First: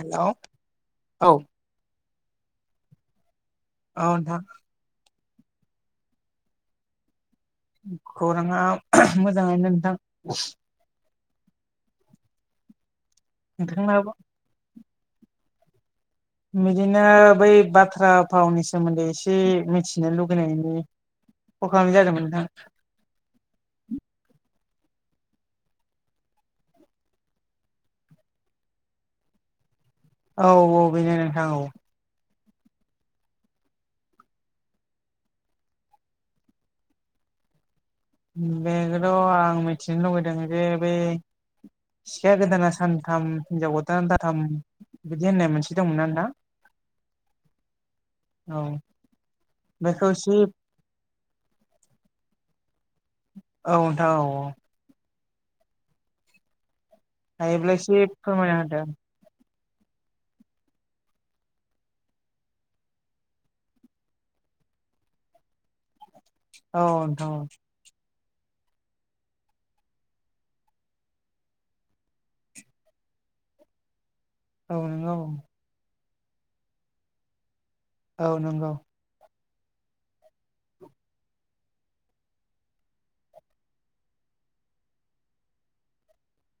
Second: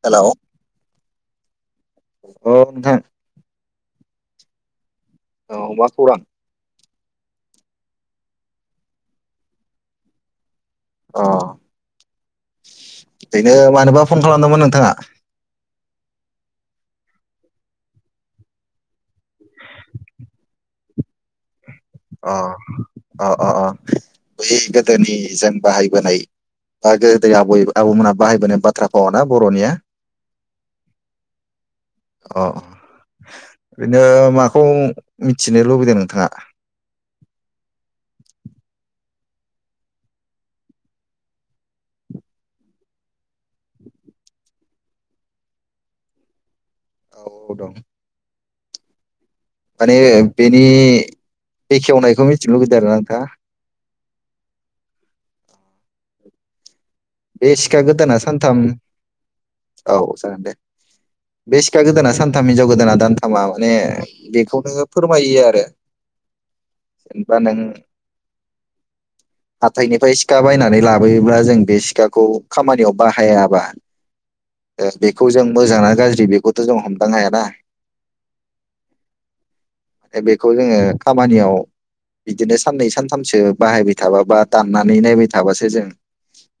Hello औ अ नोंथां औ नोंथां औ मा खौरां खौराङा मोजाङानो नोंथां अ बेनो मानोबा नोंथांनाबो फन खालामदोंमोन नोंथाङा बिदिनो बै बाथ्रा फावनि सोमोन्दै एसे मिथिनो लुगैनायनि कल खालामनाय जादोंमोन अ नोंथां अ अ बै गोदोनिजों बाहायबोनाय बा गोदो आबै आबौमोनहा बाहायबोनाय बाथ्रा फावाना बर'निया औ औ बेनो नोंथां औ अ बिदिनो माखौ मिथिनो लुबैदों नोंथाङा? बेखोथ' आं मिथिनो लुबैदों जे बै सिखा गोदाना सानथाम हिनजाव गोदाना दाथाम बिदि होननाय मोनसे दंमोन ना नोंथां औ औ दं। औ। माने बेखौ एसे बेनि बेखेवनायखौ मिथिनो लुुबैदों आरो ना नोंथाङा? औ नोंथां औ औ। बे हायोब्ला सिखा एसे गोदाना फोरमायना सानथाम औ जागोन दे। बे सिखा गोदाना सानथाम हिनजाव गोदाना दानथामा माने बेखौनो फोरमायो आरो होदो औ नोंथां जेनबा औ नों हाथायनिफाय सिखा बायनानै लाबोयोब्ला जों बे सिखा सिखाखौ खामानियाव बाहायाबा औ ओ नंगौ बेखौ जों मोजां ना गाज्रि बेखौथ' जों हमदां हायाना। औ नंगौ। ओ बेखौ जोङो खामानियाव बिदिनो साननै सानथामसो बाहायबाय थाबा बा दाननानै नायबाय थाबासो जों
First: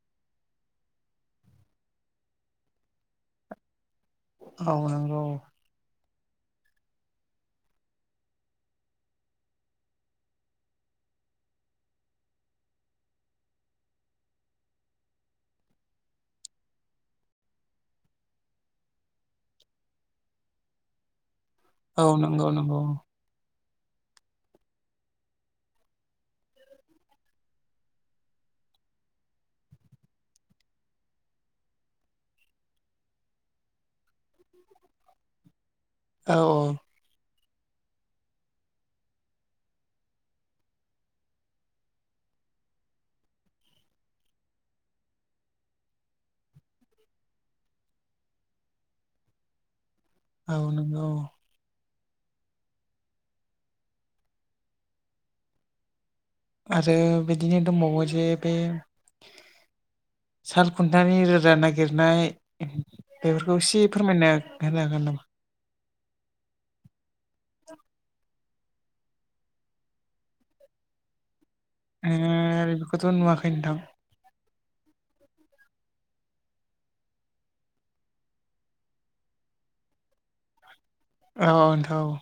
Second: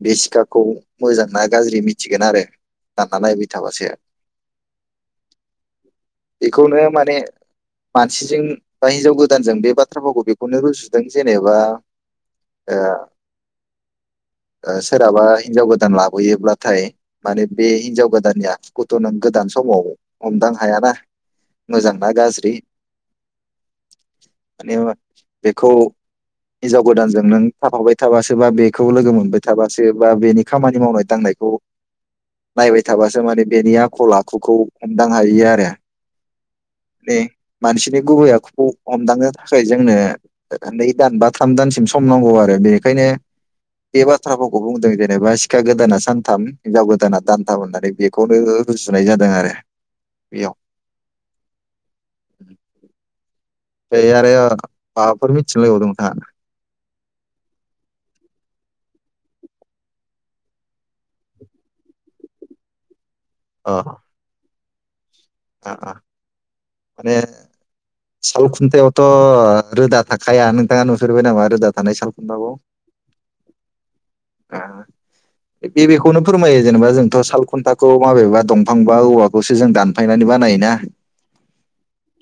बे सिखाखौ मोजां ना गाज्रि मिथिगोन आरो दानना नायबाय थाबासो। औ नंगौ बेखौनो माने मानसिजों बा हिनजाव गोदानजों बे बाथ्रा फावखौ बेखौनो रुजुदों जेनेबा। ओ ओ सोरहाबा हिनजाव गोदान लाबोयोब्लाथाय माने बे हिनजाव गोदाननि आखुखौथ नों गोदान समाव हमदां हायाना। मोजां औ ना नंगौ गाज्रि नंगौ। माने मा बेखौ हिन्जाव गोदानजों नों थाफाबाय थाबासोबा बेखौ लोगो मोनबाय थाबासो बा बेनि खामानि मावनाय दांनायखौ नायबाय थाबासो माने बेनि आखल आखुखौ हमदां हायो आरो। औ औ बे मानसिनि गुबै आखुखौ हमदांनो थाखाय जोंनो नै दान बा थाम दानसिम सम नांगौ आरो बेनिखायनो बे बाथ्रा बाथ्रा फावखौ बुंदों जेनेबा सिखा गोदाना सानथाम हिनजाव गोदाना दानथाम होननानै बेखौनो रुजुनाय जादों आरो। बेयाव औ नोंगौ। [inaudible] बे आरो माबाफोर मिथिनो लुबैबावदों नोंथाङा? आरो बिदिनो दंबावो जे बे साल खुन्थानि रोजा नागिरनाय बेफोरखौ एसे फोरमायना होनो हागोन नामा? ओ ओ माने साल खुन्थायावथ' रोदा थाखाया नोंथाङा नुफेरबाय नामा रोदाखौ? ओ बेफोखौथ' नुवाखै नोंथां। बे बेखौनो फोरमायो जेनेबा जोंथ' साल खुन्थाखौ माबेबा दंफां बा औवा खौसो जों दानफायनानै बानायोना। औ नोंथां औ।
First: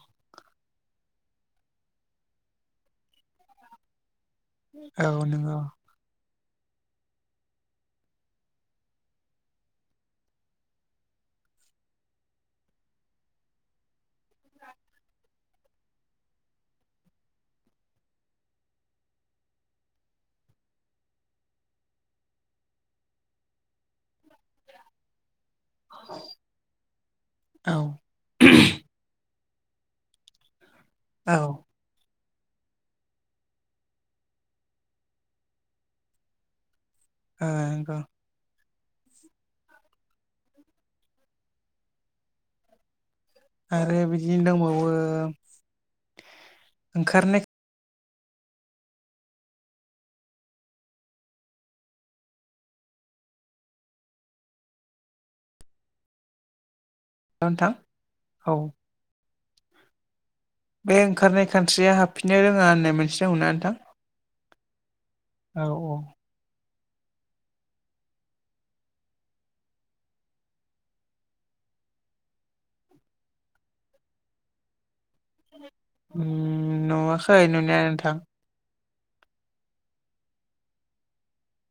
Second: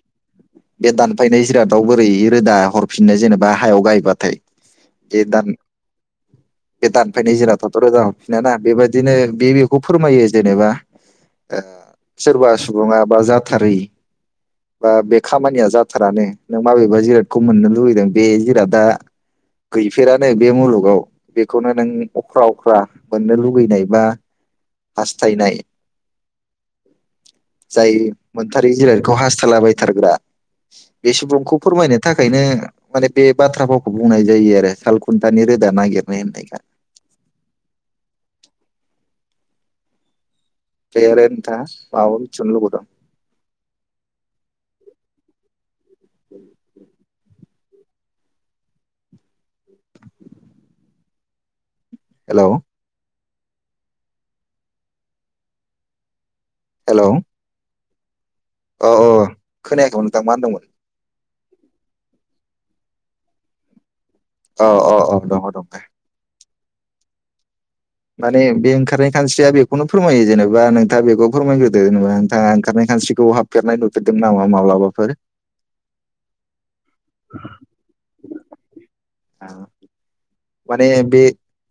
बे दानफायनाय जिरादाव बोरै रोदा हरफिननो जेनेबा हायाव गायबाथाय। औ बे दान नोंगौ। बे दानफायनाय जिरादाथ' रोदा हरफिनाना बेबायदिनो बे बेखौ फोरमायो जेनेबा ओ सोरबा सुबुङा बा जाथारै बा बे खामानिया जाथारानो नों माबेबा जिरादखौ मोननो लुुबैदों बे जिरादा गैफेरानो बे मुलुगाव बेखौनो नों अख्रा-अख्रा मोननो लुगैनाय बा हास्थायनाय औ जाय मोनथारै जिरायखौ हास्थाय लाबायथारग्रा बे औ सुबुंखौ फोरमायनो थाखायनो माने बे बाथ्रा फावखौ बुंनाय जायो आरो सालखुन्थानि रोदा नागिरनाय होननाया। ओ नंगौ बे आरो नोंथाङा माबाफोर मिथिनो लुबैबावदों? आरो बिदिनो दंबावो ओंखारनाय हेल' हेल' नोंथां औ अ अ खोनायाखैमोन नोंथां मा होनदोंमोन? बे ओंखारनाय खानस्रिया हाबफिननो रोङा होननाय मोनसे दंना नोंथां? औ औ औ दङ दं दे। माने बे ओंखारनाय खानस्रिया बेखौनो फोरमायो जेनेबा नोंथाङा बेखौ फोरमायग्रोदो जेनेबा नोंथाङा ओंखारनाय खानस्रिखौ हाब नामा माब्लाबाफोर? उम नुवाखै नुनाया नोंथां। औ माने बे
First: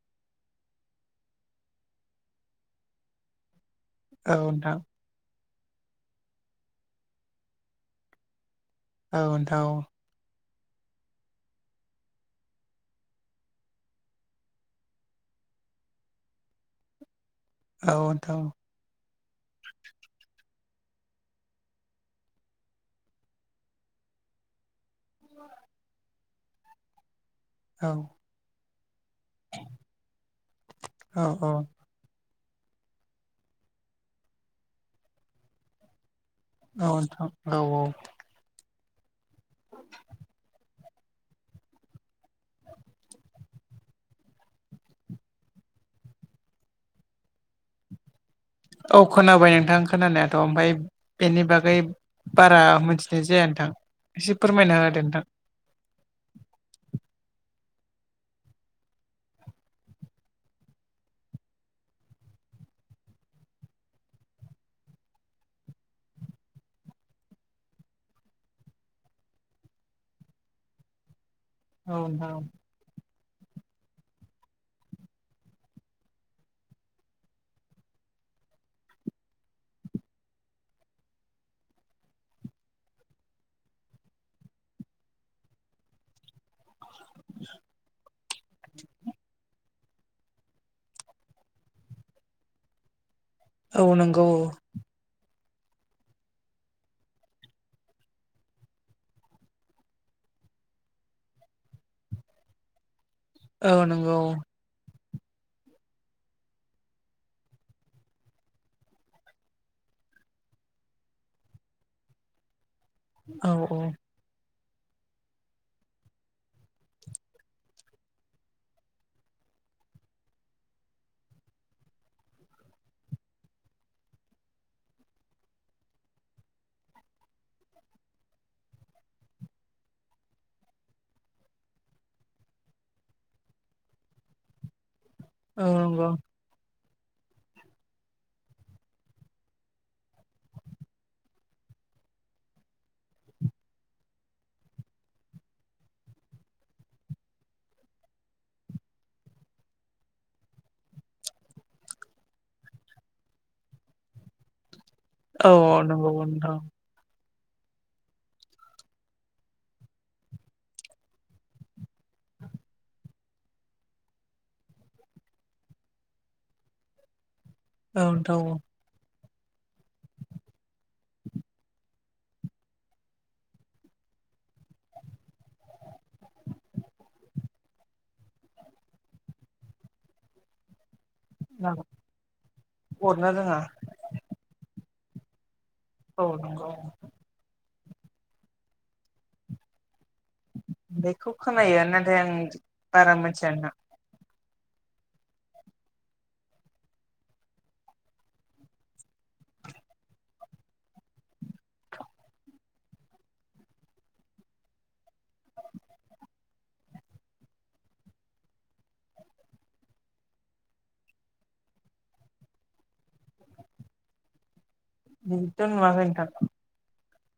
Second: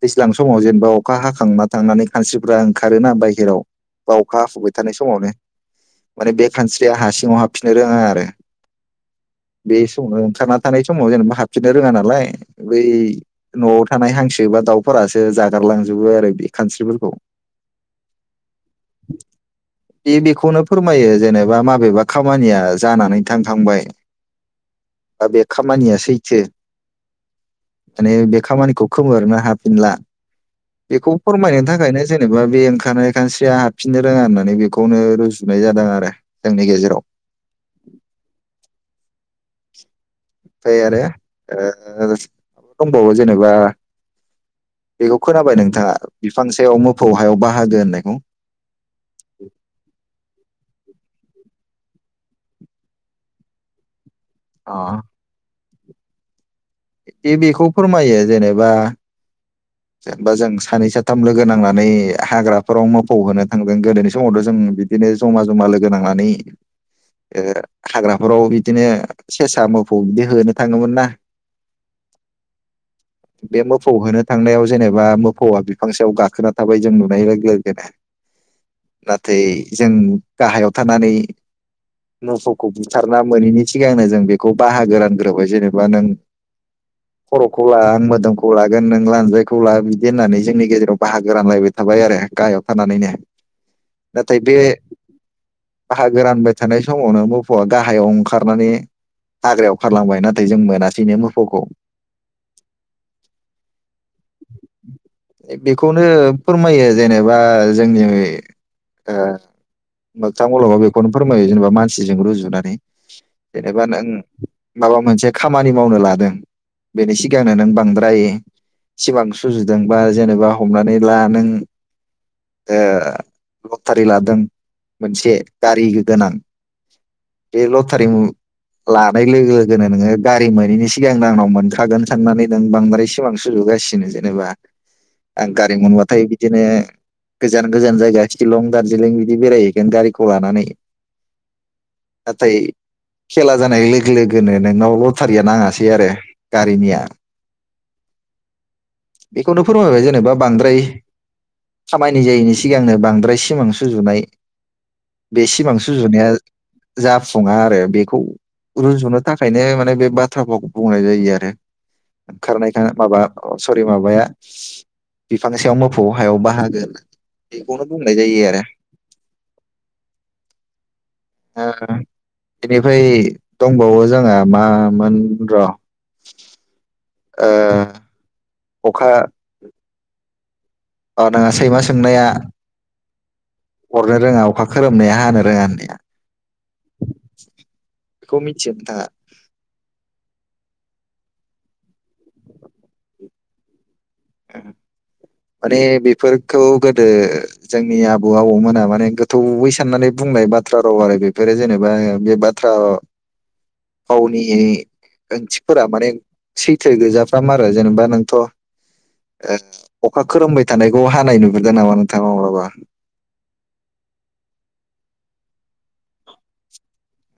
दैज्लां समाव जेनेबा अखा हाखांना थांनानै खानस्रिफ्रा ओंखारोना बाहेराव बा औ अखा हाफुबाय नोंथां थानाय समाव हाय माने बे खानस्रिया हा सिङाव हाबफिननो रोङा आरो ‌। औ नोंथां औ। ओंखारना थानाय समाव जेनेबा हाबफिननो रोङा नालाय बै न'आव थानाय हांसो बा दाउफोरासो जागारलांजोबो आरो बे खानस्रिफोरखौ। औ नोंथां औ। बे बेखौनो फोरमायो जेनेबा माबेबा खामानिया जानानै थांखांबाय बा बे खामानिया सैथो औ माने बे खामानिखौ खोमोरनो हाफिनला बेखौ औ औ फोरमायनो थाखायनो जेनेबा बे ओंखारनाय खानस्रिया हाबफिननो रोङा होननानै बेखौनो रुजुनाय जादों आरो। जोंनि औ गेजेराव नोंथां औ औ [inaudible] ओमफ्राय आरो माबा लोगोसे दंबावो जेनेबा बेखौ खोनाबाय नोंथाङा बिफां सायाव मोफौ हायाव बाहागो होननायखौ? औ खोनाबाय नोंथां खोनानायाथ' ओमफ्राय बेनि बागै बारा मोनथिनाय जाया नोंथां एसे अ फोरमायना होदों नोंथां। बे बेखौ फोरमायो जेनेबा जेनबा जों सानै साथाम लोगो नांनानै हाग्राफोराव मोफौ होनो थांदों गोदोनि समावथ' जों बिदि बिदिनो जमा जमा लोगो नांनानै ओ हाग्राफोराव बिदिनो सेसा मोफौ बिदि होनो थाङोमोन ना। औ औ बे मोफौ होनो थांनायाव जेनेबा मोफौआ बिफांसायाव गाखोना थाबाय जों नुनाय लोगो लोगोनो। नाथाय जों गाहायाव थानानै मोफौखौ बुथारना मोनिनि सिगांनो जों बेखौ बाहागो रानग्रोबाय जेनेबा नों खर'खौ लागोन मोदोमखौ लागोन नों लानजायखौ बिदि होननानै जोंनि गेजेराव बाहागो रानलायबाय थाबाय आरो गाहायाव थानानैनो। औ नंगौ नाथाय बे बाहागो रानबाय थानाय समावनो मोफौआ गाहायाव ओंखारनानै हाग्रायाव खारलांबाय नाथाय जों मोनासैनो मोफौखौ। औ नंगौ औ। बेखौनो फोरमायो जेनेबा जोंनि ओ मोगथां मुलुगाव बेखौनो फोरमायो जेनेबा मानसिजों रुजुनानै औ जेनेबा नों औ माबा मोनसे खामानि मावनो लादों बेनि सिगांनो नों बांद्राय सिमां सुजुदों बा जेनेबा हमनानै ला नों ओ लटारि लादों मोनसे गारि गोनां बे लथारि लानाय लोगो लोगोनो नोङो गारि मोनैनि सिगांनो आंनाव मोनखागोन साननानै नों बांद्राय सिमां सुजुगासिनो जेनेबा आं औ गारि नंगौ मोनबाथाय बिदिनो गोजान गोजान जायगा शिलं दार्जिलिं बिदि बेरायहैगोन गारिखौ लानानै नाथाय खेला जानाय लोगो लोगोनो नोंनाव लटारिया नाङासै आरो गारिनिया बेखौनो फोरमायबाय जेनेबा बांद्राय खामानाय जायिनि सिगांनो बांद्राय सिमां सुजुनाय बे औ सिमां औ नंगौ सुजुनाया नोंथां जाफुङा आरो बेखौ रुजुनो थाखायनो माने बे बाथ्रा फावखौ बुंनाय जायो आरो। ओंखारनाय माबा सरि माबाया बिफां सायाव मोफौ हायाव बाहागो होनना बेखौनो औ बुंनाय नोंथां जायो औ आरो। [inaudible] ओ बेनिफ्राय दंबावो जोंहा मामोन र' ओ अखा अ नोङा सैमा सोंनाया अरनो रोङा अरनो रोङा अखा खोरोमनाया हानो रोङा होननाया औ नंगौ नोंथां बेखौ मिथियो नोंथाङा? बेखौ खोनायो नाथाय आं बारा मिथिया नोंथां। ओ माने बेफोरखौ गोदो जोंनि आबौ आबौमोना माने गोथौयै साननानै बुंनाय बाथ्रा राव आरो बेफोरो जेनेबा बे बाथ्रा [inaudible] फावनि ओंथिफोरा माने सैथो गोजाफ्राम आरो जेनेबा नोंथ' ओ अखा खोरोमबाय थानायखौ हानाय नुफेरदों नामा नोंथाङा माब्लाबा? बिदिथ' नुवाखै नोंथां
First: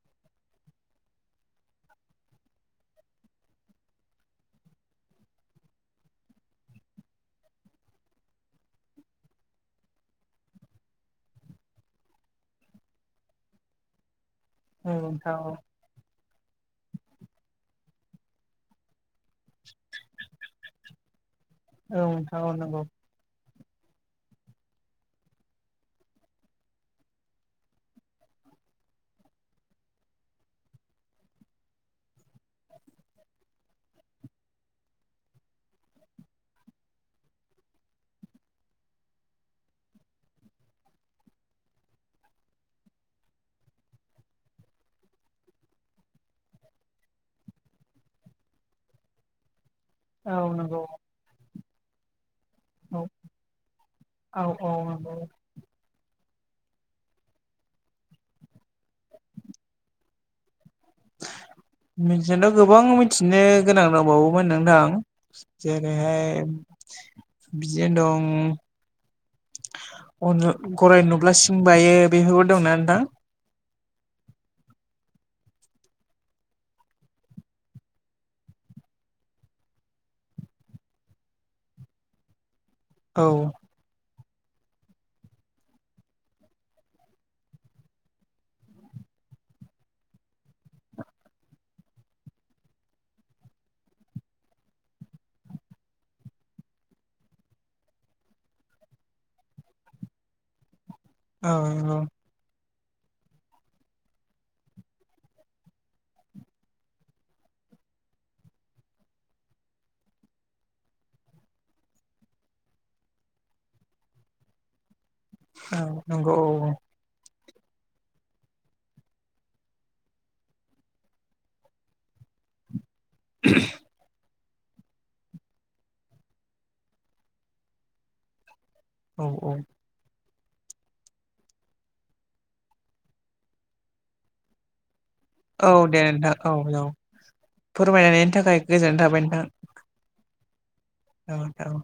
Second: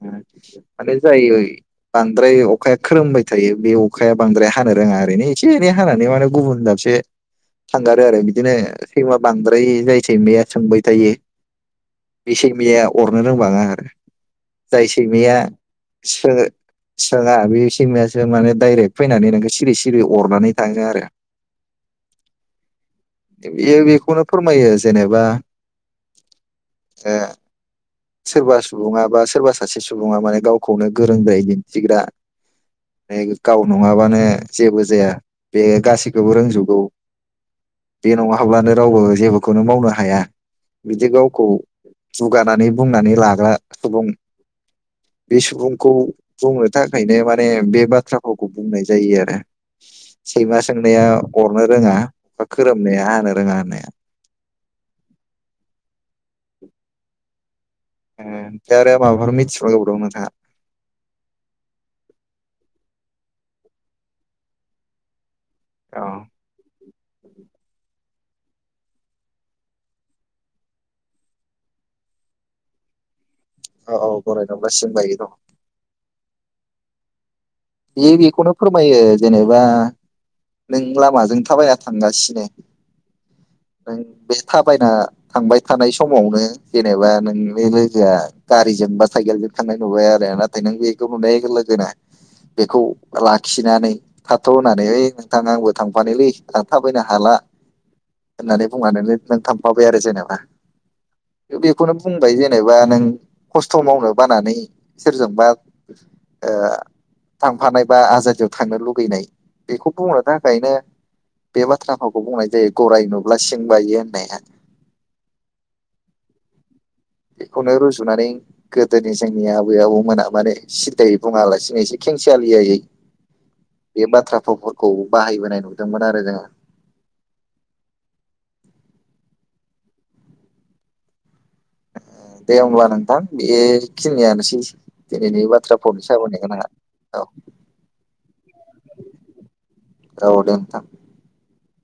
माने जायै बांद्राय अखाया खोरोमबाय थायो बे अखाया बांद्राय हानो रोङा ओरैनो एसे एनै हानानै माने गुबुन दाब से थांगारो आरो बिदिनो सैमा बांद्राय जाय सैमाया सोंबाय थायो बे सैमाया अरनो रोंबाङा आरो जाय नोंथां सैमाया औ सो सोङा बे सैमायासो माने डाइरेक्ट फैनानै नोखो सिरि सिरि अरनानै थाङो आरो। औ नोंथां औ नंगौ इयो बेखौनो फोरमायो जेनेबा ओ सोरबा सुबुङा बा सोरबा सासे सुबुङा माने गावखौनो गोरोंद्राय दिन्थिग्रा माने गाव नङाबानो जेबो जाया बे गासैखौबो रोंजोबगौ बे नङाब्लानो रावबो जेबोखौनो मावनो हाया बिदि गावखौ दुगानानै बुंनानै लाग्रा सुबुं बे सुबुंखौ बुंनो थाखायनो माने बे बाथ्रा फावखौ बुंनाय जायो आरो। औ सैमा नंगौ सोंनाया अरनो रोङा बा खोरोमनाया हानो रोङा होननाया औ औ औ नंगौ ओमफ्राय आरो माबाफोर मिथिबावनो [unintelligible] दं नोंथाङा मिथिनो गोबां मिथिनो गोनां दंबावोमोन नोंथां। जेरैहाय बिदिनो दं गराय नुब्ला सिं बायो बेफोरबो दंना नोंथां? अ औ गराइ नुब्ला सिं बायो दं। बियो बेखौनो फोरमायो जेनेबा नों लामाजों थाबायना थांगासिनो औ। बे थाबायना थांबाय थानाय समावनो जेनेबा नोंनि बे लोगोआ गारिजों बा साइकेलजों थांनाय नुबाय आरो ना ओमफाय नों बेखौ नुनाय लोगो लोगो नो बेखौ लाखिनानै ओइ थाथ' होननानै ओइ नोंथां आंबो थांफानोलै आं थाबायनो हाला होननानै बुनानै नों थांफाबाय आरो जेनेबा औ बेखौनो नंगौ बुंनो ओमफाय जेनेबा नों खस्थ' मावनो बानानै सोरजोंबा ओ थांफानाय बा आजादियाव थांनो लुगैनाय बेखौ बुंनो थाखायनो। बे बाथ्रा फावखौ बुंनाय जायो गराय नुब्ला सिं बायो होननाया। औ नंगौ औ औ। बेखौनो रुजुनानै गोदोनि जोंनि आबै आबौमोना माने सिदायै बुङालासिनो एसे खेंसालियायैओ [unintelligible] बे बाथ्रा फावफोरखौ बाहायबोनाय नुदोंमोन आरो जोङोओ। औ औ। दे होमब्ला नोंथां बेखिनियानोसै दिनैनि औ बाथ्रा फावनि दे नोंथां सावरायनायखौ आंहा औ औ फोरमायनायनि थाखाय गोजोननाय थाबाय नोंथां। औ दे नोंथां। औ औ।